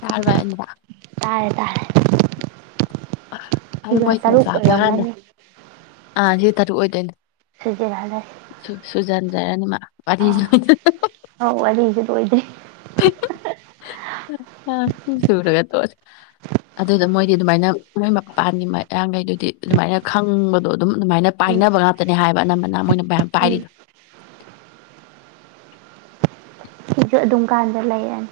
ꯇꯥꯔꯕ꯭ꯔꯥ ꯑꯔꯅꯤꯚꯥ ꯇꯥꯔꯦ ꯇꯥꯔꯦ [unintelligible] ꯁꯤꯒ ꯇꯔꯨꯛ ꯑꯣꯏꯔꯝꯒꯅꯤ ꯇꯔꯨꯛ ꯑꯣꯏꯗꯣꯏꯅꯤ ꯁꯨꯖꯤꯜ ꯍꯜꯂꯁꯤ ꯁꯨ ꯁꯨꯖꯟꯖꯔꯅꯤ ꯃꯥ ꯑꯥ ꯋꯥꯔꯤꯗꯣ ꯑꯧ ꯋꯥꯔꯤꯁꯨ ꯂꯣꯏꯗ꯭ꯔꯤ [unintelligible] ꯑꯗꯨꯗ ꯃꯣꯏꯗꯤ ꯑꯗꯨꯃꯥꯏꯅ ꯃꯣꯏ ꯃꯄꯥꯟꯒꯤ ꯃꯌꯥꯡꯒꯩꯗꯨꯗꯤ ꯑꯗꯨꯃꯥꯏꯅ ꯈꯪꯕꯗꯣ ꯑꯗꯨꯝ ꯑꯗꯨꯃꯥꯏꯅ ꯎꯝ ꯄꯥꯏꯅꯕ ꯉꯥꯛꯇꯅꯦ ꯍꯥꯏꯕ ꯑꯅꯝꯕꯅ ꯃꯣꯏꯅ ꯃꯌꯥꯝ ꯎꯝ ꯄꯥꯏꯔꯤꯗꯣ ꯁꯤꯁꯨ ꯑꯗꯨꯝ ꯀꯥꯟꯗ ꯂꯩꯔꯅꯤ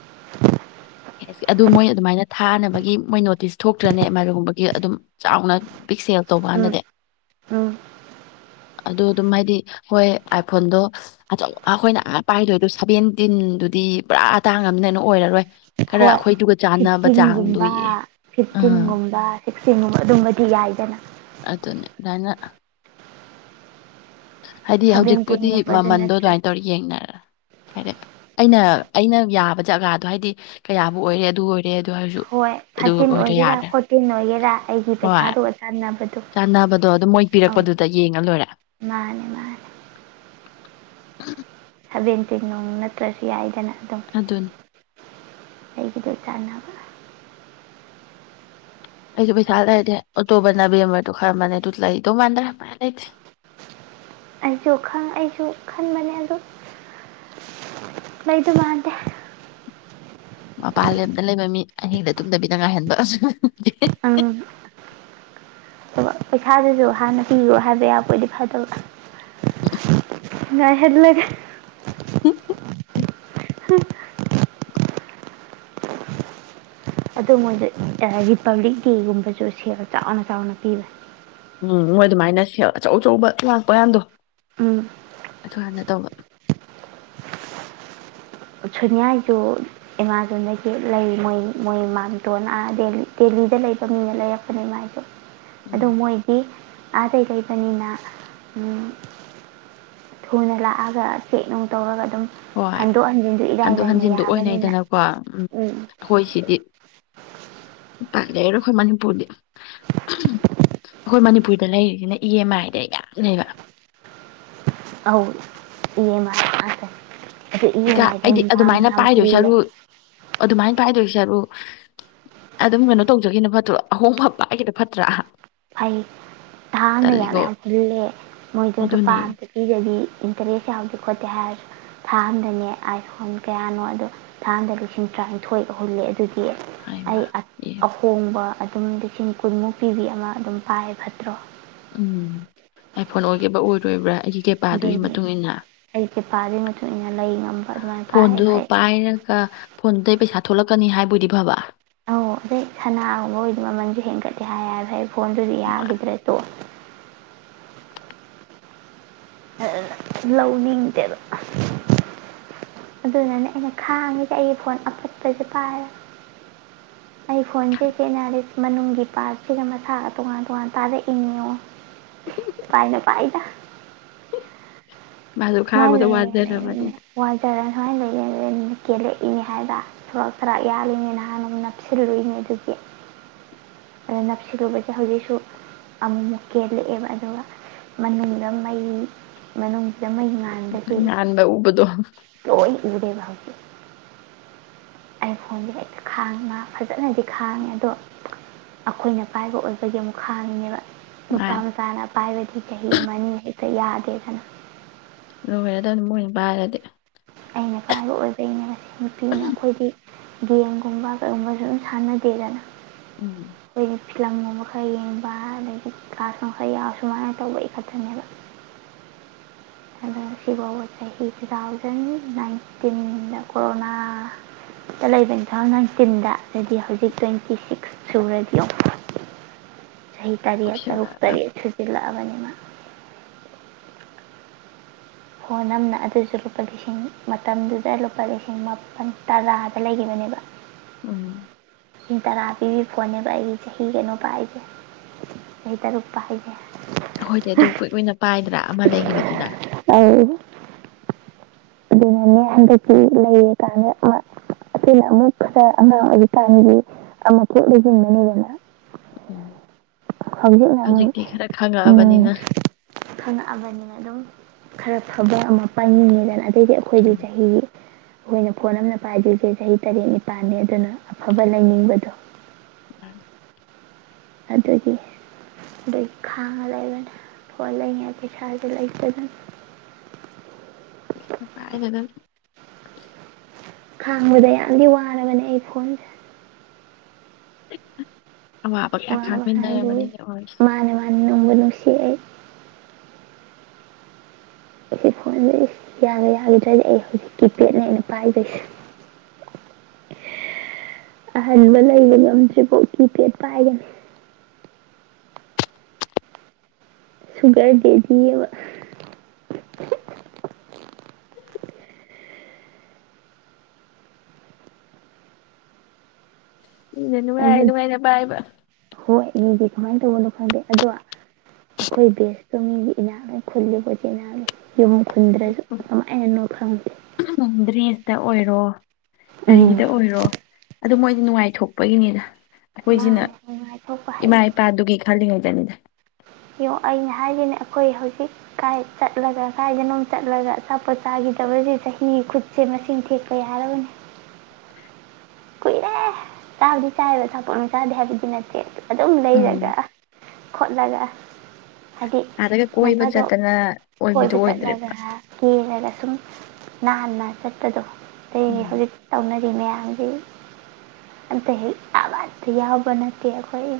ꯁꯤ ꯑꯗꯨ ꯃꯣꯏ ꯑꯗꯨꯃꯥꯏꯅ ꯊꯥꯅꯕꯒꯤ ꯃꯣꯏ ꯅꯣꯇꯤꯁ ꯊꯣꯛꯇ꯭ꯔꯅꯦ ꯑꯃꯥꯖꯣꯟꯒꯨꯝꯕꯒꯤ ꯑꯗꯨꯝ ꯆꯥꯎꯅ ꯕꯤꯛ ꯁꯦꯜ ꯇꯧꯕ ꯎꯝ ꯀꯥꯟꯗꯗꯤ ꯎꯝ ꯑꯗꯣ ꯑꯗꯨꯝ ꯍꯥꯏꯗꯤ ꯍꯣꯏ ꯑꯥꯏꯐꯣꯟꯗꯣ ꯑꯆꯧ ꯑꯩꯈꯣꯏꯅ ꯑꯥ ꯄꯥꯏꯗꯣꯏꯗꯣ ꯁꯚꯦꯟꯇꯤꯟꯗꯨꯗꯤ ꯄꯨꯔꯥ ꯇꯥꯡꯉꯅꯤꯅ ꯑꯣꯏꯔꯔꯣꯏ ꯈꯔ ꯍꯣꯏ ꯑꯩꯈꯣꯏꯗꯨꯒ ꯆꯥꯟꯅꯕ ꯆꯥꯡꯗꯣ ꯐꯤꯐꯇꯤꯟꯒꯨꯝꯕ ꯌꯦꯡ ꯑꯥ ꯐꯤꯐꯇꯤꯟꯒꯨꯝꯕ ꯁꯤꯛꯁꯇꯤꯟꯒꯨꯝꯕ ꯑꯗꯨꯝꯕꯗꯤ ꯌꯥꯏꯗꯅ ꯑꯗꯨꯅꯦ ꯑꯗꯨꯃꯥꯏꯅ ꯍꯥꯏꯗꯤ ꯍꯧꯖꯤꯛꯄꯨꯗꯤ ꯁꯚꯦꯟꯇꯤꯟꯒꯨꯝꯕꯗꯨ ꯃꯃꯟꯗꯣ ꯑꯗꯨꯃꯥꯏ ꯅꯠꯇ꯭ꯔꯁꯨ ꯇꯧꯔ ꯌꯦꯡꯅꯔꯦ ꯍꯥꯏꯗꯤ ꯑꯩꯅ ꯑꯩꯅ ꯌꯥꯕ ꯖꯒꯥꯗꯣ ꯍꯥꯏꯗꯤ ꯀꯌꯥꯕꯨ ꯑꯣꯏꯔꯦ ꯑꯗꯨ ꯑꯣꯏꯔ ꯍꯣꯏ ꯊꯥꯔꯇꯤꯟ ꯑꯣꯏꯒꯦꯔ ꯐꯣꯔꯇꯤꯟ ꯑꯣꯏꯒꯦꯔ ꯑꯩꯒꯤ ꯄꯩꯁꯥꯗꯨꯒ ꯆꯥꯟꯅꯕ ꯆꯥꯅꯕꯗꯣ ꯑꯗꯨꯝ ꯃꯣꯏ ꯄꯤꯔꯛꯄꯗꯨꯗ ꯌꯦꯡꯉ ꯂꯣꯏꯔꯦ ꯃꯥꯅꯦ ꯃꯥꯅꯦ ꯁꯚꯦꯟꯇꯤꯟ ꯅꯨꯡ ꯅꯠꯇ꯭ꯔꯁꯨ ꯌꯥꯏꯗꯅ ꯑꯗꯨꯝ ꯑꯗꯨꯅꯤ ꯑꯩꯒꯤꯗꯣ ꯆꯥꯟꯅꯕ ꯑꯩꯖꯨ ꯄꯩꯁꯥ ꯂꯩꯔꯗꯤ ꯑꯣꯛꯇꯣꯚꯔ ꯅꯕꯦꯝꯚꯔꯗꯣ ꯈꯟꯕꯅꯦ ꯑꯗꯣ ꯂꯩ [unintelligible] ꯑꯩꯁꯨ ꯈꯟ ꯑꯩꯁꯨ ꯈꯟꯕꯅꯦ ꯑꯗꯣ ꯂꯩꯗꯧ ꯃꯥꯟꯗꯦ ꯃꯄꯥꯟꯂꯝꯗ ꯂꯩꯕ ꯃꯤ ꯑꯍꯤꯡꯗ ꯇꯨꯝꯗꯕꯤꯗ ꯉꯥꯏꯍꯟꯕ ꯑꯁ ꯑꯝ ꯍꯣꯏ ꯄꯩꯁꯥꯁꯤꯁꯨ ꯍꯥꯟꯅ ꯄꯤꯌꯨ ꯍꯥꯏꯕ ꯌꯥꯕꯣꯏꯗꯤ ꯐꯗꯧꯕ ꯎꯝ ꯉꯥꯏꯍꯜꯂꯒ ꯍꯤ ꯍꯝ ꯍꯝ ꯑꯗꯣ ꯃꯣꯏꯗꯣ ꯔꯤꯄꯕ꯭ꯂꯤꯛ ꯗꯦꯒꯨꯝꯕꯁꯨ ꯁꯦꯜ ꯆꯥꯎꯅ ꯆꯥꯎꯅ ꯄꯤꯕꯅꯦ ꯎꯝ ꯃꯣꯏ ꯑꯗꯨꯃꯥꯏꯅ ꯁꯦꯜ ꯑꯆꯧ ꯑꯆꯧꯕ ꯂꯥꯛꯄ ꯌꯥꯝꯗꯣ ꯎꯝ ꯑꯗꯨ ꯍꯥꯟꯅ ꯇꯧꯕ ꯁꯨꯅꯤꯌꯥꯏꯖꯨ ꯑꯦꯃꯥꯖꯣꯟꯗꯒꯤ ꯂꯩ ꯃꯣꯏ ꯃꯣꯏ ꯃꯥꯝꯇꯣꯟꯅ ꯑꯍ ꯗꯦꯜꯂꯤ ꯗꯦꯜꯂꯤꯗ ꯂꯩꯕ ꯃꯤꯅ ꯂꯩꯔꯛꯄꯅꯦ ꯃꯥꯏꯖꯨ ꯎꯝ ꯑꯗꯣ ꯃꯣꯏꯗꯤ ꯑꯥꯗꯩ ꯂꯩꯕꯅꯤꯅ ꯎꯝ ꯊꯨꯅ ꯂꯥꯛꯑꯒ ꯆꯦꯛ ꯅꯨꯡ ꯇꯧꯔꯒ ꯗꯨꯝ ꯍꯣꯏ ꯍꯟꯗꯣꯛ ꯍꯟꯖꯤꯟ ꯍꯟꯗꯣꯛ ꯍꯟꯖꯤꯟꯗꯣ ꯑꯣꯏꯅꯩꯗꯅꯀꯣ ꯎꯝ ꯍꯣꯏ ꯁꯤꯗꯤ ꯄꯥꯛ ꯂꯩꯔꯣꯏ ꯑꯩꯈꯣꯏ ꯃꯅꯤꯄꯨꯔꯗꯤ ꯑꯍꯝ ꯑꯩꯈꯣꯏ ꯃꯅꯤꯄꯨꯔꯗ ꯂꯩꯔꯤꯁꯤꯅ ꯏ ꯑꯦꯝ ꯑꯥꯏꯗ ꯌꯥꯝ ꯂꯩꯕ ꯑꯎ ꯏ ꯑꯦꯝ ꯑꯥꯏ ꯀꯥꯁꯦ ꯏꯀꯥ ꯑꯩꯗꯤ ꯑꯗꯨꯃꯥꯏꯅ ꯄꯥꯏꯗꯣꯏꯁꯔꯨꯛ ꯑꯗꯨꯃꯥꯏꯅ ꯄꯥꯏꯗꯣꯏ ꯁꯔꯨꯛ ꯑꯗꯨꯝ ꯀꯩꯅꯣ ꯇꯧꯖꯈꯤꯕꯅ ꯐꯠꯇ꯭ꯔꯣ ꯑꯍꯣꯡꯕ ꯄꯥꯏꯈꯤꯕꯅ ꯐꯠꯇ꯭ꯔꯥ ꯐꯩ ꯅꯍꯥꯟꯅ ꯌꯥꯝ ꯇꯜꯂꯤꯀꯣ ꯌꯥꯝ ꯍꯨꯜꯂꯦ ꯃꯣꯏꯗ ꯂꯨꯄꯥ ꯑꯗꯨꯅꯦ ꯑꯝꯇ ꯄꯤꯗꯗꯤ ꯏꯟꯇꯔꯦꯁ ꯌꯥꯎꯗꯦ ꯈꯣꯠꯇꯦ ꯍꯥꯏꯔꯁꯨ ꯊꯥ ꯑꯃꯗꯅꯦ ꯑꯥꯏ ꯐꯣꯟ ꯀꯌꯥꯅꯣ ꯑꯗꯣ ꯊꯥ ꯑꯃꯗ ꯂꯤꯁꯤꯡ ꯇꯔꯥꯅꯤꯊꯣꯏ ꯍꯨꯜꯂꯦ ꯑꯗꯨꯗꯤ ꯗꯤ ꯑꯩ ꯍꯥꯏꯃ ꯑꯁ ꯑꯦ ꯑꯍꯣꯡꯕ ꯑ ꯗꯨꯝ ꯂꯤꯁꯤꯡ ꯀꯨꯟꯃꯨꯛ ꯄꯤꯕꯤ ꯑꯃ ꯑꯗꯨꯝ ꯄꯥꯏ ꯐꯠꯇ꯭ꯔꯣ ꯎꯝ ꯑꯥꯏ ꯐꯣꯟ ꯑꯣꯏꯒꯦꯕ ꯑꯣꯏꯔꯣꯏꯕ꯭ꯔꯥ ꯑꯩꯒꯤ ꯀꯦꯄꯥꯗꯨꯒꯤ ꯑꯗꯨꯅꯤ ꯃꯇꯨꯡꯏꯟꯅ ꯑꯩ ꯄꯩꯄꯥꯗꯨꯒꯤ ꯃꯇꯨꯡ ꯏꯟꯅ ꯂꯩ ꯉꯝꯕ ꯑꯗꯨꯃꯥꯏꯅ ꯄꯥꯏ ꯐꯣꯟꯗꯣ ꯐꯩ ꯄꯥꯏꯔꯒ ꯐꯣꯟꯗꯩ ꯄꯩꯁꯥ ꯊꯣꯛꯂꯛꯀꯅꯤ ꯍꯥꯏꯕꯣꯏꯗꯤ ꯐꯕ ꯑꯎ ꯑꯗꯩ ꯁꯅꯥꯒꯨꯝꯕ ꯑꯣꯏꯗꯤ ꯃꯃꯟꯖꯨ ꯍꯦꯟꯒꯠꯂꯤ ꯍꯥꯏ ꯍꯥꯏꯕ ꯐꯣꯟꯗꯨꯗꯤ ꯌꯥꯒꯤꯗ꯭ꯔꯦ ꯇꯣꯛꯑꯣ ꯑꯦ ꯂꯧꯅꯤꯡꯗꯦꯗ ꯑꯗꯨꯅꯅꯦ ꯑꯩꯅ ꯈꯥꯡꯉꯤꯁꯦ ꯑꯩꯒꯤ ꯐꯣꯟ ꯑꯄꯠꯄꯁꯦ ꯄꯥꯏꯔꯒ ꯑꯩ ꯐꯣꯟꯁꯦ ꯆꯦ ꯑꯦꯅꯥꯂꯤꯁ ꯃꯅꯨꯡꯒꯤ ꯄꯥꯔꯠꯁꯤꯒ ꯃꯁꯥꯒ ꯇꯣꯉꯥꯟ ꯇꯣꯉꯥꯟ ꯇꯥꯔꯛꯑꯦ ꯏꯅꯣ ꯄꯥꯏꯅ ꯄꯥꯏꯗ ꯃꯥꯁꯨ ꯈꯥꯡꯕꯗ ꯃꯥꯟꯅꯦ ꯂꯩꯔꯤꯅꯦ ꯋꯥꯖꯔꯕꯅꯤꯅ ꯋꯥꯖꯔꯅꯦ ꯁꯨꯃꯥꯏꯅ ꯂꯩꯑꯦ ꯑꯗꯨ ꯀꯦꯜꯂꯛꯏꯅꯦ ꯍꯥꯏꯕ ꯊꯔꯥꯛ ꯊꯔꯥꯛ ꯌꯥꯜꯂꯤꯅꯤ ꯅꯍꯥꯟ ꯅꯣꯡꯃ ꯅꯞꯁꯤꯜꯂꯨꯏꯅꯦ ꯑꯗꯨꯒꯤ ꯑꯗ ꯅꯞꯁꯤꯜꯂꯨꯕꯁꯦ ꯍꯧꯖꯤꯛꯁꯨ ꯑꯃꯨꯛꯃꯨꯛ ꯀꯦꯜꯂꯛꯑꯦꯕ ꯑꯗꯨꯒ ꯃꯅꯨꯡꯗ ꯃꯩ ꯃꯅꯨꯡꯁꯤꯗ ꯃꯩ ꯉꯥꯜ ꯅꯍꯥꯟꯗꯒꯤ ꯉꯥꯟꯕ ꯎꯕꯗꯣ ꯂꯣꯏ ꯎꯔꯦꯕ ꯍꯧ [inaudible] ꯑꯩ ꯐꯣꯟꯗꯣ ꯍꯦꯛꯇ ꯈꯥꯡꯉꯦ ꯐꯖꯅꯗꯤ ꯈꯥꯡꯉꯦ ꯑꯗꯣ ꯑꯩꯈꯣꯏꯅ ꯄꯥꯏꯕ ꯑꯣꯏꯕꯒꯤ ꯑꯃꯨꯛ ꯈꯥꯡꯉꯤꯅꯦꯕ ꯅꯨꯄꯥ ꯃꯥꯅꯦ ꯃꯆꯥꯥꯅ ꯄꯥꯏꯕꯗꯤ ꯆꯍꯤ ꯑꯃꯅꯤ ꯍꯦꯛ ꯇ ꯌꯥꯗꯦꯗꯅ ꯂꯣꯏꯔꯗꯕꯅꯤ ꯃꯣꯏꯅ ꯄꯥꯏꯔꯗꯤ ꯑꯩꯅ ꯄꯥꯏꯕ ꯑꯣꯏꯕꯩꯅꯦ ꯃꯁꯤ ꯅꯨꯄꯤꯅ ꯑꯩꯈꯣꯏꯗꯤ ꯒꯦꯝ ꯒꯨꯝꯕ ꯀꯩꯒꯨꯝꯕꯁꯨ ꯑꯗꯨꯝ ꯁꯥꯟꯅꯗꯦꯗꯅ ꯎꯝ ꯑꯩꯈꯣꯏꯗꯤ ꯐꯤꯂꯝꯒꯨꯝꯕ ꯈꯔ ꯌꯦꯡꯕ ꯑꯗꯒꯤ ꯀ꯭ꯂꯥꯁꯅꯨꯡ ꯈꯔ ꯌꯥꯎ ꯁꯨꯃꯥꯏꯅ ꯇꯧꯕ ꯑꯩꯈꯛꯇꯅꯦꯕ ꯑꯗꯣ ꯁꯤꯕꯥꯎꯕ ꯆꯍꯤ ꯇꯨ ꯊꯥꯎꯖꯟ ꯅꯥꯏꯟꯇꯤꯟꯗ ꯀꯣꯔꯣꯅꯥꯗ ꯂꯩꯕ ꯇꯨ ꯊꯥꯎꯖꯟ ꯅꯥꯏꯟꯇꯤꯟꯗ ꯑꯗꯨꯗꯤ ꯍꯧꯖꯤꯛ ꯇ꯭ꯋꯦꯟꯇꯤ ꯁꯤꯛꯁ ꯁꯨꯔꯗꯤꯌꯣ ꯆꯍꯤ ꯇꯔꯦꯠ ꯇꯔꯨꯛ ꯀꯨꯏꯁꯜꯂꯛꯑꯕ ꯇꯔꯦꯠ ꯁꯨꯖꯤꯜꯂꯛꯑꯕꯅꯦꯕ ꯐꯣꯟ ꯑꯃꯅ ꯑꯗꯨꯁꯨ ꯂꯨꯄꯥ ꯂꯤꯁꯤꯡ ꯃꯇꯝꯗꯨꯗ ꯂꯨꯄꯥ ꯂꯤꯁꯤꯡ ꯃꯥꯄꯟ ꯇꯔꯥꯗ ꯂꯩꯒꯤꯕꯅꯦꯕ ꯎꯝ ꯂꯤꯁꯤꯡ ꯇꯔꯥ ꯄꯤꯕ ꯐꯣꯟꯅꯦꯕ ꯑꯩꯒꯤ ꯆꯍꯤ ꯀꯅꯣ ꯄꯥꯏꯁꯦ ꯑꯩꯁꯦ ꯆꯍꯤ ꯇꯔꯨꯛ ꯄꯥꯏꯁꯦ ꯑꯩꯈꯣꯏꯗꯤ ꯑꯗꯨꯝ ꯀꯨꯏ ꯀꯨꯏꯅ ꯄꯥꯏꯗ꯭ꯔ ꯑꯃ ꯂꯩꯒꯤꯕꯖꯤꯅ ꯑꯗꯨꯅꯅꯦ ꯍꯟꯗꯛꯀꯤ ꯂꯩꯔꯀꯥꯟꯗ ꯑꯃ ꯑꯩꯈꯣꯏꯅ ꯑꯃꯨꯛ ꯈꯔ ꯑꯉꯥꯡ ꯑꯣꯏꯔꯤꯀꯥꯟꯒꯤ ꯑꯃꯐꯨꯛ ꯂꯩꯁꯤꯟꯕꯅꯤꯗꯅ ꯎꯝ ꯍꯧꯖꯤꯛꯅ ꯑꯃꯨꯛ ꯍꯧꯖꯤꯛꯇꯤ ꯈꯔ ꯎꯝ ꯈꯪꯉꯛꯑꯕꯅꯤꯅ ꯈꯪꯉꯛꯑꯕꯅꯤꯅ ꯑꯗꯨꯝ ꯈꯔ ꯐꯕ ꯑꯃ ꯄꯥꯏꯅꯤꯡꯉꯤꯗꯅ ꯑꯗꯩꯗꯤ ꯑꯩꯈꯣꯏꯗꯤ ꯎꯝ ꯆꯍꯤ ꯑꯩꯈꯣꯏꯅ ꯐꯣꯟ ꯑꯃꯅ ꯄꯥꯏꯗ꯭ꯣꯏꯁꯦ ꯆꯍꯤ ꯇꯔꯦꯠ ꯅꯤꯄꯥꯟꯅꯦ ꯑꯗꯨꯅ ꯑꯐꯕ ꯂꯩꯅꯤꯡꯕꯗꯣ ꯑꯗꯨꯗꯤ ꯑꯗꯩ ꯈꯥꯡꯉ ꯂꯩꯕꯅꯤ ꯐꯣꯟ ꯂꯩꯅꯉꯥꯏ ꯄꯩꯁꯥ ꯂꯩꯇꯗꯅ [unintelligible] ꯈꯥꯡꯕꯗ ꯌꯥꯝꯗꯤ ꯋꯥꯔꯕꯅꯦ ꯑꯩ ꯐꯣꯟꯁꯦ ꯑꯋꯥꯕ ꯀꯌꯥ ꯋꯥꯕ ꯍꯥꯏꯕꯨ ꯈꯥꯃꯤꯟꯅꯔꯕꯅꯤꯅꯦ ꯑꯣꯏꯁꯦ ꯃꯥꯅꯦ ꯃꯥꯅꯦ ꯅꯨꯡꯕꯨ ꯅꯨꯡꯁꯤ ꯑꯩ ꯁꯤ ꯐꯣꯟꯖꯦ ꯌꯥꯒ ꯌꯥꯒꯤꯗ꯭ꯔꯗꯤ ꯑꯩ ꯍꯧꯖꯤꯛ ꯀꯤꯄꯦꯗꯅꯦ ꯑꯩꯅ ꯄꯥꯏꯗꯣꯏꯖ ꯑꯍꯟꯕ ꯂꯩꯕ ꯉꯝꯗ꯭ꯔꯤꯕꯣꯎ ꯀꯤꯄꯦꯗ ꯄꯥꯏꯒꯅꯤ ꯁꯨꯒꯔ ꯗꯦꯗꯤ ꯑꯕ ꯃꯤꯅ ꯅꯨꯡꯉꯥꯏ ꯑꯃ ꯅꯨꯡꯉꯥꯏꯅ ꯄꯥꯏꯕ ꯍꯣꯏ ꯃꯤꯗꯤ ꯀꯃꯥꯏ ꯇꯧꯕꯅꯣ ꯈꯪꯗꯦ ꯑꯗꯣ ꯑꯩꯈꯣꯏ ꯕꯦꯁꯇꯣ ꯃꯤꯒꯤ ꯏꯅꯥꯛ ꯈꯨꯜꯂꯤꯕꯣ ꯆꯦ ꯑꯦꯅꯥ ꯌꯨꯝ ꯈꯨꯟꯗ꯭ꯔꯁꯨ ꯀꯃꯥꯏꯅꯅꯣ ꯈꯪꯗꯦ ꯎꯝ ꯗ꯭ꯔꯦꯁꯇ ꯑꯣꯏꯔꯣ ꯎꯝ ꯀꯔꯤꯒꯤꯗ ꯑꯣꯏꯔꯣ ꯑꯗꯣ ꯃꯣꯏꯗꯤ ꯅꯨꯡꯉꯥꯏꯊꯣꯛꯄꯒꯤꯅꯤꯗ ꯑꯩꯈꯣꯏꯖꯤꯅ ꯃꯥꯅ ꯅꯨꯡꯉꯥꯏꯊꯣꯛꯄ ꯏꯃꯥ ꯏꯄꯥꯗꯨꯒꯤ ꯈꯜꯂꯤꯉꯩ [unintelligible] ꯌꯣ ꯑꯩꯅ ꯍꯥꯏꯖꯤꯅꯤ ꯑꯩꯈꯣꯏ ꯍꯧꯖꯤꯛ ꯀꯥꯏ ꯆꯠꯂꯒ ꯀꯥꯏꯗꯅꯣꯝ ꯆꯠꯂꯒ ꯑꯆꯥꯄꯣꯠ ꯆꯥꯈꯤꯗꯕꯁꯤ ꯆꯍꯤ ꯈꯨꯠꯁꯦ ꯃꯁꯤꯡ ꯊꯦꯛꯄ ꯌꯥꯔꯕꯅꯤ ꯀꯨꯏꯔꯦ ꯆꯥꯕꯗꯤ ꯆꯥꯏꯕ ꯑꯆꯥꯄꯣꯠ ꯑꯣꯢ ꯆꯥꯗꯦ ꯍꯥꯏꯕꯗꯤ ꯅꯠꯇꯦ ꯑꯗꯨ ꯑꯗꯨꯝ ꯂꯩꯔꯒ ꯎꯝ ꯈꯣꯠꯂꯒ ꯍꯥꯏꯗꯤ ꯑꯥꯗꯒ ꯅꯣꯡ ꯀꯣꯏꯕ ꯐꯥꯗꯣꯛ ꯆꯠꯇꯅ ꯑꯣꯏꯕꯤꯗꯣ ꯀꯣꯏꯕ ꯆꯠꯂꯒ ꯑꯣꯏꯗ꯭ꯔꯦꯕ ꯀꯦꯔꯒ ꯁꯨꯝ ꯅꯥꯟꯅ ꯆꯠꯄꯗꯣ ꯎꯝ ꯑꯇꯩ ꯍꯧꯖꯤꯛ ꯇꯧꯅꯔꯤ ꯃꯌꯥꯝꯖꯤ ꯑꯝꯇ ꯍꯦꯛ ꯑꯃꯠꯇ ꯌꯥꯎꯕ ꯅꯠꯇꯦ ꯑꯩꯈꯣꯏ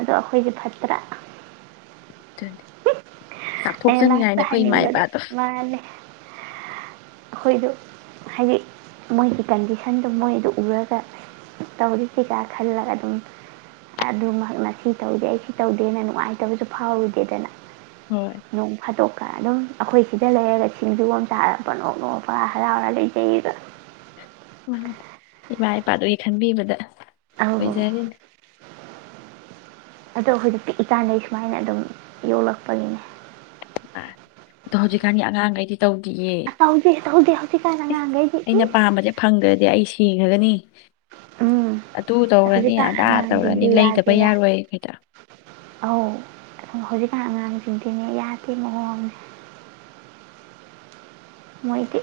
ꯑꯗꯣ ꯑꯩꯈꯣꯏꯖꯦ ꯐꯠꯇ꯭ꯔꯥ ꯑꯗꯨꯅꯤ ꯑꯩꯅ ꯆꯥꯎꯊꯣꯛꯆꯅꯤꯡꯉꯥꯏꯅꯦ ꯂꯥꯁꯇ ꯑꯩꯈꯣꯏ ꯏꯃꯥ ꯍꯥꯏꯅꯤꯡꯕꯗꯤ ꯏꯄꯥꯗꯣ ꯑꯩꯈꯣꯏꯗꯨ ꯍꯥꯏꯗꯤ ꯃꯣꯏꯒꯤ ꯀꯟꯗꯤꯁꯟꯗ ꯃꯣꯢꯗꯣ ꯎꯔꯒ ꯇꯧꯔꯤ ꯁꯤ ꯀ ꯈꯜꯂꯒ ꯑꯗꯨꯝ ꯑꯗꯨꯃꯍꯥꯛꯅ ꯁꯤ ꯇꯧꯗꯦ ꯑꯩ ꯁꯤ ꯇꯧꯗꯦꯅ ꯅꯨꯡꯉꯥꯏꯇꯕꯁꯨ ꯐꯥꯎꯗꯦꯗꯅ ꯍꯣꯏ ꯅꯣꯡ ꯐꯥꯗꯣꯛꯀ ꯑꯗꯨꯝ ꯑꯩꯈꯣꯏ ꯁꯤꯗ ꯂꯩꯔꯒ ꯁꯤꯡꯖꯨ ꯑꯃ ꯆꯥꯔꯒ ꯄꯪꯅꯣꯛ ꯅꯣꯛꯑ ꯄꯥꯍꯥ ꯍꯔꯥꯎꯔꯒ ꯂꯩꯖꯩꯌꯦꯕ ꯃꯥꯟꯅꯤ ꯏꯃꯥ ꯏꯄꯥꯗꯨꯒꯤ ꯈꯟꯕꯤꯕꯗ ꯑꯧ ꯑꯣꯏꯖꯔꯤꯅꯦ ꯑꯗꯣ ꯑꯩꯈꯣꯏꯗ ꯄꯤꯛꯏꯀꯥꯟꯗꯒꯤ ꯁꯨꯃꯥꯏꯅ ꯑꯗꯨꯝ ꯌꯣꯛꯂꯛꯄꯒꯤꯅꯦ ꯑ ꯑꯗꯣ ꯍꯧꯖꯤꯛꯀꯥꯟꯗꯤ ꯑꯉꯥꯡꯒꯩꯖ ꯇꯧꯗꯤꯌꯦ ꯇꯧꯗꯦ ꯇꯧꯗꯦ ꯍꯧꯖꯤꯛꯀꯥꯟ ꯏꯁ ꯑꯉꯥꯡꯈꯩꯗꯤ ꯑꯩꯅ ꯏꯁ ꯄꯥꯝꯕꯁꯥꯖꯦ ꯐꯪꯗ꯭ꯔꯗꯤ ꯑꯩ ꯁꯤꯒ꯭ꯔꯒꯅꯤ ꯎꯝ ꯑꯗꯨ ꯇꯧꯔꯅꯤ ꯍꯧꯖꯤꯛꯀꯥꯟ ꯑꯗꯥ ꯇꯧꯔꯅꯤ ꯑꯉꯥꯡꯁꯤꯡꯗꯤ ꯂꯩꯗꯕ ꯌꯥꯗꯦ ꯌꯥꯗꯦ ꯌꯥꯔꯣꯏ ꯉꯩꯗ ꯖꯤꯡꯗꯤꯅꯦ ꯌꯥꯗꯦ ꯃꯑꯣꯡꯖꯦ ꯃꯣꯏꯗꯤ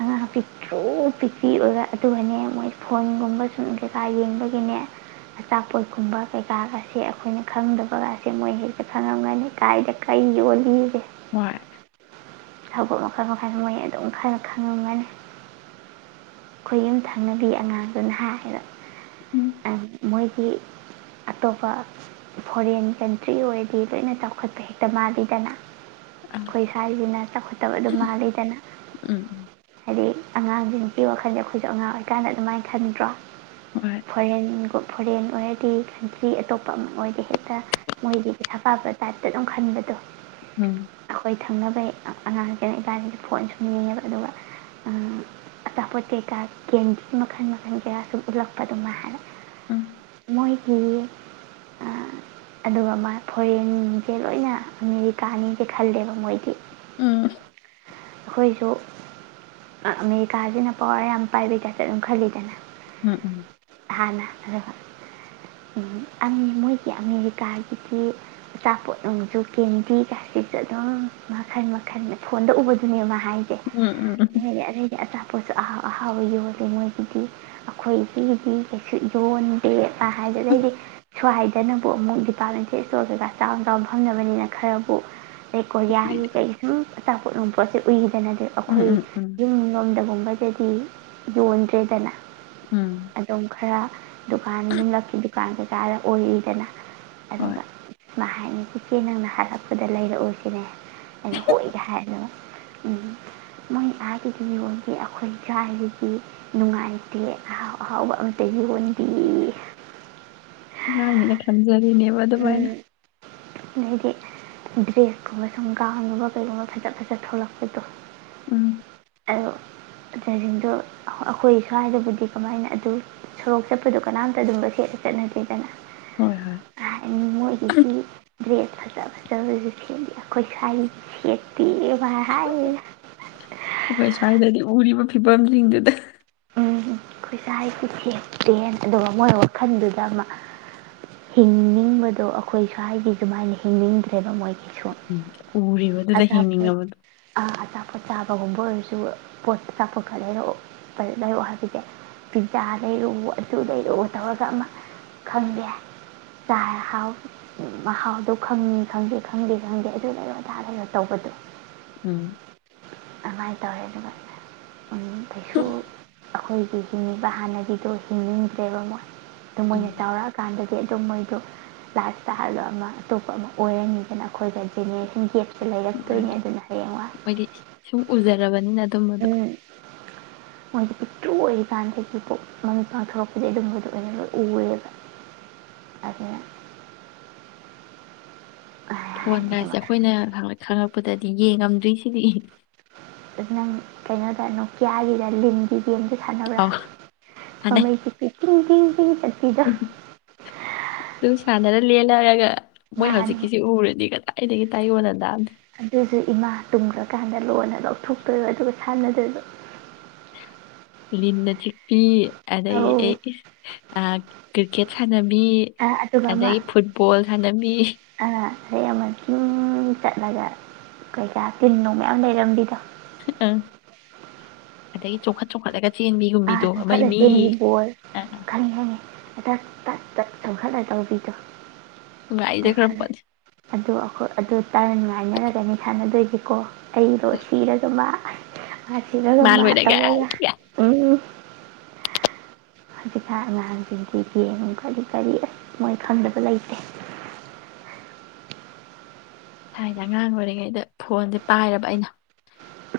ꯑꯉꯥꯡ ꯄꯤꯛꯇ꯭ꯔꯨ ꯄꯤꯛꯄꯤ ꯑꯣꯏꯕ ꯑꯗꯨꯒꯅꯦ ꯃꯣꯏ ꯐꯣꯟꯒꯨꯝꯕ ꯁꯨꯝ ꯀꯩꯀꯥ ꯌꯦꯡꯕꯒꯤꯅꯦ ꯑꯆꯥꯄꯣꯠꯀꯨꯝꯕ ꯀꯩꯀꯥꯒꯁꯦ ꯑꯩꯈꯣꯏꯅ ꯈꯪꯗꯕꯒꯥꯁꯦ ꯃꯣꯏ ꯍꯦꯛꯇ ꯈꯪꯉꯝꯒꯅꯤ ꯀꯥꯏꯗ ꯀꯩ ꯌꯣꯜꯂꯤꯒꯦ ꯋꯥꯏ ꯊꯕꯛ ꯃꯈꯜ ꯃꯈꯜ ꯃꯣꯏ ꯑꯗꯨꯝ ꯈꯔ ꯈꯪꯉꯝꯃꯅꯤ ꯈꯣꯏ ꯌꯨꯝ ꯊꯪꯅꯕꯤ ꯑꯉꯥꯡꯗꯨꯅ ꯍꯥꯏꯕ ꯎꯝ ꯃꯣꯏꯒꯤ ꯑꯇꯣꯞꯄ ꯐꯣꯔꯦꯟ ꯀꯟꯇ꯭ꯔꯤ ꯑꯣꯏꯔꯗꯤ ꯂꯣꯏꯅ ꯆꯥꯎꯈꯠꯄ ꯍꯦꯛꯇ ꯃꯥꯜꯂꯤꯗꯅ ꯑ ꯈꯣꯏ ꯁꯥꯏꯖꯤꯅ ꯆꯥꯎꯈꯠꯇꯕ ꯑꯗꯨꯝ ꯃꯥꯜꯂꯤꯗꯅ ꯎꯝ ꯍꯥꯏꯗꯤ ꯑꯉꯥꯡꯖꯤꯡ ꯁꯤ ꯋꯥꯈꯜꯖꯦ ꯑꯩꯈꯣꯏꯖꯨ ꯑꯉꯥꯡ ꯑꯣꯏꯀꯥꯟꯗ ꯑꯗꯨꯃꯥꯏ ꯈꯟꯗ꯭ꯔꯣ ꯎꯝ ꯍꯣꯏ ꯐꯣꯔꯦꯟꯒꯨ ꯐꯣꯔꯦꯟ ꯑꯣꯏꯔꯗꯤ ꯀꯟꯇ꯭ꯔꯤ ꯑꯇꯣꯞꯄ ꯑꯃ ꯑꯣꯏꯔꯗꯤ ꯍꯦꯛꯇ ꯃꯣꯏꯗꯤ ꯄꯩꯁꯥ ꯄꯥꯏꯕ ꯇꯥꯏꯞꯇ ꯑꯗꯨꯝ ꯈꯟꯕꯗꯣ ꯎꯝ ꯑꯩꯈꯣꯏ ꯊꯪꯅꯕꯩ ꯑꯉꯥꯡ ꯒꯩꯅ ꯏꯕꯥꯅꯤ ꯐꯣꯟ ꯁꯨꯝ ꯌꯦꯡꯉꯦꯕ ꯑꯗꯨꯒ ꯑꯥ ꯑꯆꯥꯄꯣꯠ ꯀꯩꯀꯥ ꯀꯦꯟꯗꯤ ꯃꯈꯟ ꯃꯈꯟ ꯀꯌꯥ ꯁꯨꯝ ꯎꯠꯂꯛꯄꯗꯣ ꯃꯥ ꯍꯥꯏꯕ ꯎꯝ ꯃꯣꯏꯒꯤ ꯑꯥ ꯑꯗꯨꯒ ꯃꯥ ꯐꯣꯔꯦꯟꯖꯦ ꯂꯣꯏꯅ ꯑꯃꯦꯔꯤꯀꯥꯅꯦꯖꯦ ꯈꯜꯂꯦꯕ ꯃꯣꯏꯗꯤ ꯎꯝ ꯈꯣꯏꯖꯨ ꯑꯥ ꯑꯃꯦ ꯀꯥꯖꯤꯅ ꯄꯋꯥꯔ ꯌꯥꯝ ꯄꯥꯏꯕꯩ ꯇꯥꯏꯞꯇ ꯑꯗꯨꯝ ꯈꯜꯂꯤꯗꯅ ꯎꯝ ꯎꯝ ꯍꯥꯟꯅ ꯈꯔ ꯎꯝ ꯑꯪ ꯃꯣꯏꯒꯤ ꯑꯃꯦꯔꯤꯀꯥꯒꯤꯗꯤ ꯑꯆꯥꯄꯣꯠ ꯅꯨꯡꯖꯨ ꯀꯦꯟꯗꯤꯒꯥꯁꯤꯁꯨ ꯑꯗꯨꯝ ꯃꯈꯟ ꯃꯈꯟ ꯐꯣꯟꯗ ꯎꯕꯗꯨꯅꯦꯕꯥ ꯍꯥꯏꯒꯦ ꯎꯝ ꯎꯝ ꯎꯝ ꯎꯝ ꯎꯝ ꯑꯩꯅꯅꯦ ꯑꯗꯨꯏ ꯄꯣꯠꯖꯨ ꯑꯍꯥꯎ ꯑꯍꯥꯎꯕ ꯌꯣꯜꯂꯤ ꯃꯣꯏꯒꯤꯗꯤ ꯑꯩꯈꯣꯏꯒꯤꯗꯤ ꯀꯩꯁꯨ ꯌꯣꯟꯗꯦ ꯀꯥ ꯍꯥꯏꯕ ꯗꯩꯗꯤ ꯁ꯭ꯋꯥꯏꯗꯅꯕꯨ ꯑꯃꯨꯛ ꯗꯤꯄꯥꯔꯠꯃꯦꯟꯇꯦꯜ ꯏꯁꯇꯣꯔ ꯀꯩꯀꯥ ꯆꯥꯎꯅ ꯆꯥꯎꯅ ꯐꯝꯅꯕꯅꯤꯅ ꯈꯔꯕꯨ ꯑꯗꯩ ꯀꯣꯔꯤꯌꯥꯒꯤ ꯀꯩꯖꯨ ꯑꯆꯥꯄꯣꯠ ꯌꯣꯝ ꯄꯣꯠꯁꯦ ꯎꯏꯗꯅ ꯑꯩꯈꯣꯏ ꯎꯝ ꯌꯨꯝ ꯗꯒꯨꯝꯕꯗꯗꯤ ꯌꯣꯟꯗ꯭ꯔꯦꯗꯅ ꯎꯝ ꯑꯗꯨꯝ ꯈꯔ ꯗꯨꯀꯥꯟ ꯌꯨꯝꯂꯛꯀꯤ ꯗꯨ ꯀꯥꯡ ꯀꯩꯀꯥꯗ ꯑꯣꯏꯔꯤꯗꯅ ꯍꯣꯏ ꯑꯗꯨꯒ ꯃꯥ ꯍꯥꯏꯅꯦ ꯏꯆꯦ ꯅꯪꯅ ꯍꯜꯂꯛꯄꯗ ꯂꯩꯔꯛꯎ ꯁꯤꯅꯦ ꯑꯩꯅ ꯍꯣꯏꯗ ꯍꯥꯏ ꯗꯨꯒ ꯎꯝ ꯃꯣꯏ ꯑꯥꯒꯤ ꯌꯣꯟꯗꯦ ꯑꯩꯈꯣꯏ ꯁꯥꯏꯖꯤꯗꯤ ꯅꯨꯡꯉꯥꯏꯇꯦ ꯑꯍꯥꯎ ꯑꯍꯥꯎꯕ ꯑꯝꯇ ꯌꯣꯟꯗꯦꯌꯦ ꯑꯉꯥꯡꯅꯤꯅꯦ ꯈꯟꯖꯔꯤꯅꯦꯕ ꯑꯗꯨꯃꯥꯏꯅ ꯑꯗꯩꯗꯤ ꯗ꯭ꯔꯦꯁꯀꯨꯝꯕ ꯁꯨꯝ ꯒꯥꯎꯟꯒꯨꯝꯕ ꯀꯩꯒꯨꯝꯕ ꯐꯖ ꯐꯖꯕ ꯊꯣꯛꯂꯛꯄꯗꯣ ꯎꯝ ꯑꯗꯣ ꯖꯤꯡꯗꯣ ꯑꯩꯈꯣꯏ ꯁ꯭ꯋꯥꯏꯗꯕꯨꯗꯤ ꯀꯃꯥꯏꯅ ꯑꯗꯨ ꯁꯣꯔꯣꯛ ꯆꯠꯄꯗꯣ ꯀꯅꯥꯝꯇ ꯑꯗꯨꯝꯕ ꯁꯦꯠꯂ ꯆꯠꯅꯗꯦꯗꯅ ꯍꯣꯏ ꯍꯣꯏ ꯃꯣꯏꯒꯤꯒꯤ ꯗ꯭ꯔꯦꯁ ꯐꯖ ꯐꯖꯕꯖꯨ ꯁꯦꯠꯂꯤ ꯑꯩꯈꯣꯏ ꯁ꯭ꯋꯥꯏ ꯁꯦꯠꯇꯦꯕ ꯍꯥꯏꯌꯦ ꯑꯩꯈꯣꯏ ꯁ꯭ꯋꯥꯏꯗꯗꯤ ꯎꯔꯤꯕ ꯐꯤꯕꯝꯖꯤꯡꯗꯨꯗ ꯑꯩꯈꯣꯏ ꯁ꯭ꯋꯥꯏꯖꯤ ꯁꯦꯠꯇꯦ ꯑꯗꯨꯒ ꯃꯣꯏ ꯋꯥꯈꯟꯗꯨꯗ ꯑꯃ ꯍꯤꯡꯅꯤꯡꯕꯗꯣ ꯑꯩꯈꯣꯏ ꯁ꯭ꯋꯥꯏꯗꯤ ꯗꯨꯃꯥꯏꯅ ꯍꯤꯡꯅꯤꯡꯗ꯭ꯔꯦꯕ ꯃꯣꯏ ꯎꯝ ꯎꯔꯤꯕꯗꯨꯗ ꯍꯤꯡꯅꯤꯡꯉꯕꯗꯣ ꯄꯣꯠ ꯆꯥꯕꯒꯨꯝꯕ ꯑꯣꯏꯔꯖꯨ ꯄꯣꯠ ꯆꯥꯄꯣꯠ ꯈꯔ ꯂꯩꯔꯛꯑꯣ ꯄ ꯂꯩꯔꯛꯑꯣ ꯍꯥꯏꯕꯖꯦ ꯄꯤꯖꯥ ꯂꯩꯔꯛꯎ ꯑꯗꯨ ꯂꯩꯔꯛꯎ ꯇꯧꯔꯒ ꯑꯃ ꯈꯪꯗꯦ ꯆꯥꯔ ꯍꯥꯎ ꯃꯍꯥꯎꯗꯣ ꯈꯪꯉꯤ ꯈꯪꯗꯦ ꯈꯪꯗꯦ ꯈꯪꯗꯦ ꯑꯗꯨ ꯂꯩꯔꯣ ꯑꯗꯥ ꯂꯩꯔꯣ ꯇꯧꯕꯗꯣ ꯎꯝ ꯀꯃꯥꯏꯅ ꯇꯧꯔꯦ ꯑꯗꯨꯒ [unintelligible] ꯑꯩꯈꯪꯏꯒꯤ ꯍꯤꯡꯕ ꯍꯥꯟꯅꯒꯤꯗꯨ ꯍꯤꯡꯅꯤꯡꯗ꯭ꯔꯦꯕ ꯃꯣꯏ ꯑꯗꯨ ꯎꯝ ꯃꯣꯏꯅ ꯆꯥꯎꯕꯔꯛ ꯑꯥ ꯀꯟꯗꯗꯤ ꯑꯗꯨ ꯃꯣꯏꯗꯣ ꯂꯥꯏꯁꯇ ꯍꯥꯏꯕ ꯑꯃ ꯑꯇꯣꯞꯄ ꯑꯃ ꯑꯣꯏꯔꯅꯤꯗꯅ ꯑꯩꯈꯣꯏꯒ ꯖꯦꯅꯦꯔꯦꯁꯟ ꯒꯄ ꯃꯣꯏꯗꯤ ꯁꯨꯝ ꯎꯖꯔꯕꯅꯤꯅ ꯑꯗꯨꯝꯕꯗꯨꯣ ꯃꯣꯏꯗꯤ ꯄꯤꯛꯇ꯭ꯔꯨ ꯑꯣꯏꯔꯤꯀꯥꯟꯗꯤ ꯄꯣ ꯃꯃꯤꯠ ꯄꯥꯡꯊꯣꯔꯛꯄꯖꯦ ꯑꯗꯨꯝꯕꯗ ꯑꯣꯔꯦꯕ ꯎꯔꯦꯕ ꯑꯗꯨꯅ ꯐꯣꯟꯒꯥꯏꯁꯦ ꯑꯗꯨꯃꯥꯏꯅ ꯑꯩꯈꯣꯏꯅ ꯈꯪꯉꯛ ꯈꯪꯉꯛꯄꯗꯗꯤ ꯌꯦꯡꯉꯝꯗꯣꯏꯁꯦ [unintelligible] ꯑꯗꯨ ꯅꯪ ꯀꯩꯅꯣꯗ ꯅꯣꯀꯤꯌꯥꯒꯤꯗ ꯂꯤꯟꯒꯤ ꯑꯥꯎ ꯁꯥꯟꯅꯩ [unintelligible] ꯑꯗꯨꯝ [unintelligible] ꯃꯣꯏ ꯃꯥꯅꯤ ꯍꯧꯖꯤꯛꯀꯤꯁꯤ ꯎꯔꯗꯤ ꯀꯥꯟ ꯈꯋ ꯇꯥꯏꯑꯦꯟ [unintelligible] ꯑꯗꯨꯁꯨ ꯏꯃꯥ ꯇꯨꯝꯈ꯭ꯔꯀꯥꯟꯗ ꯂꯣꯟꯅ ꯂꯧꯊꯣꯛꯇꯣꯏꯕꯥ ꯑꯗꯨꯒ ꯁꯥꯟꯅꯗꯣꯏꯕ ꯂꯤꯟꯅ ꯆꯤꯛ ꯄꯤ ꯑꯗꯒꯤ ꯑꯦ ꯑꯧ ꯏ ꯑꯥ ꯀ꯭ꯔꯤꯛꯀꯦꯠ ꯁꯥꯟꯅꯕꯤ ꯑꯥ ꯑꯗꯨꯒ ꯑꯃ ꯑꯗꯒꯤ ꯐꯨꯠꯕꯣꯜ ꯁꯥꯟꯅꯕꯤ ꯑꯥ ꯑꯗꯩ ꯑꯃ ꯁꯨꯝ ꯆꯠꯂꯒ ꯀꯩꯀꯥ ꯇꯤꯟ ꯅꯨꯡ ꯃꯌꯥꯝ ꯂꯩꯔꯝꯕꯤꯗꯣ ꯑꯪ ꯑꯗꯩ ꯆꯣꯡꯈꯠ- ꯆꯪꯡꯈꯠꯂꯒꯥ ꯑꯥ ꯆꯣꯡꯈꯠꯂꯒ ꯆꯦꯟꯈꯤꯕꯣꯏ ꯑ ꯀꯔꯤꯅꯣꯅꯦ [unintelligible] [unintelligible] ꯇꯧꯕꯤꯗꯣ ꯅꯨꯡꯉꯥꯏꯖꯦ ꯈꯔ ꯄꯣꯠꯅꯤ [unintelligible] ꯑꯗꯨ ꯑꯈꯣꯏ ꯐꯗꯣ ꯇ꯭ꯔꯟ ꯉꯥꯏꯅꯔꯒꯅꯦ ꯁꯥꯟꯅ ꯗꯣꯏ ꯀꯣ ꯑꯩꯗꯣ ꯁꯤꯔꯁꯨ ꯃꯥ ꯃꯥ ꯂꯣꯏꯔꯒ ꯑꯩ ꯒ [unintelligible] [unintelligible] ꯍꯧꯖꯤꯛꯀꯥꯟ ꯑꯉꯥꯡꯁꯤꯡꯁꯤꯗꯤ ꯀꯔꯤ ꯀꯔꯤ ꯑꯁ ꯄꯣꯏ ꯈꯪꯗꯕ ꯂꯩꯇꯦ ꯊꯥꯏꯅ ꯑꯉꯥꯡ ꯑꯣꯏꯔꯤꯉꯩꯗ ꯐꯣꯟꯁꯦ ꯄꯥꯏꯔꯕ ꯑꯩꯅ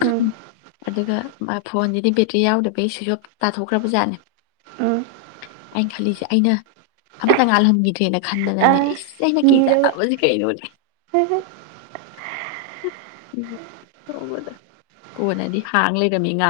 ꯎꯝ ꯑꯗꯨꯒ ꯃꯥ ꯐꯣꯟꯁꯤꯗꯤ ꯕꯦ ꯇꯔꯤ ꯌꯥꯎꯗꯕꯩ ꯁꯨꯏꯁꯖꯪꯞ ꯇꯥꯊꯣꯛꯈꯔꯥꯕ ꯖꯥꯠꯅꯦ ꯎꯝ ꯑꯩ ꯈꯟꯂꯤꯁꯦ ꯑꯩꯅ ꯑꯃꯇ ꯉꯥꯜꯍꯟꯈꯤꯗ꯭ꯔꯦꯅ ꯈꯟꯗꯅꯅꯦ ꯑꯥ ꯏꯁ ꯑꯩꯅ ꯀꯤꯔꯕ ꯀꯥꯖꯕꯁꯤ ꯀꯩꯅꯣꯅꯦ ꯍꯦꯍꯦ ꯀꯣꯟꯅꯗꯤ ꯍꯥꯡ ꯂꯥꯩꯔꯝꯃꯦ ꯉꯥ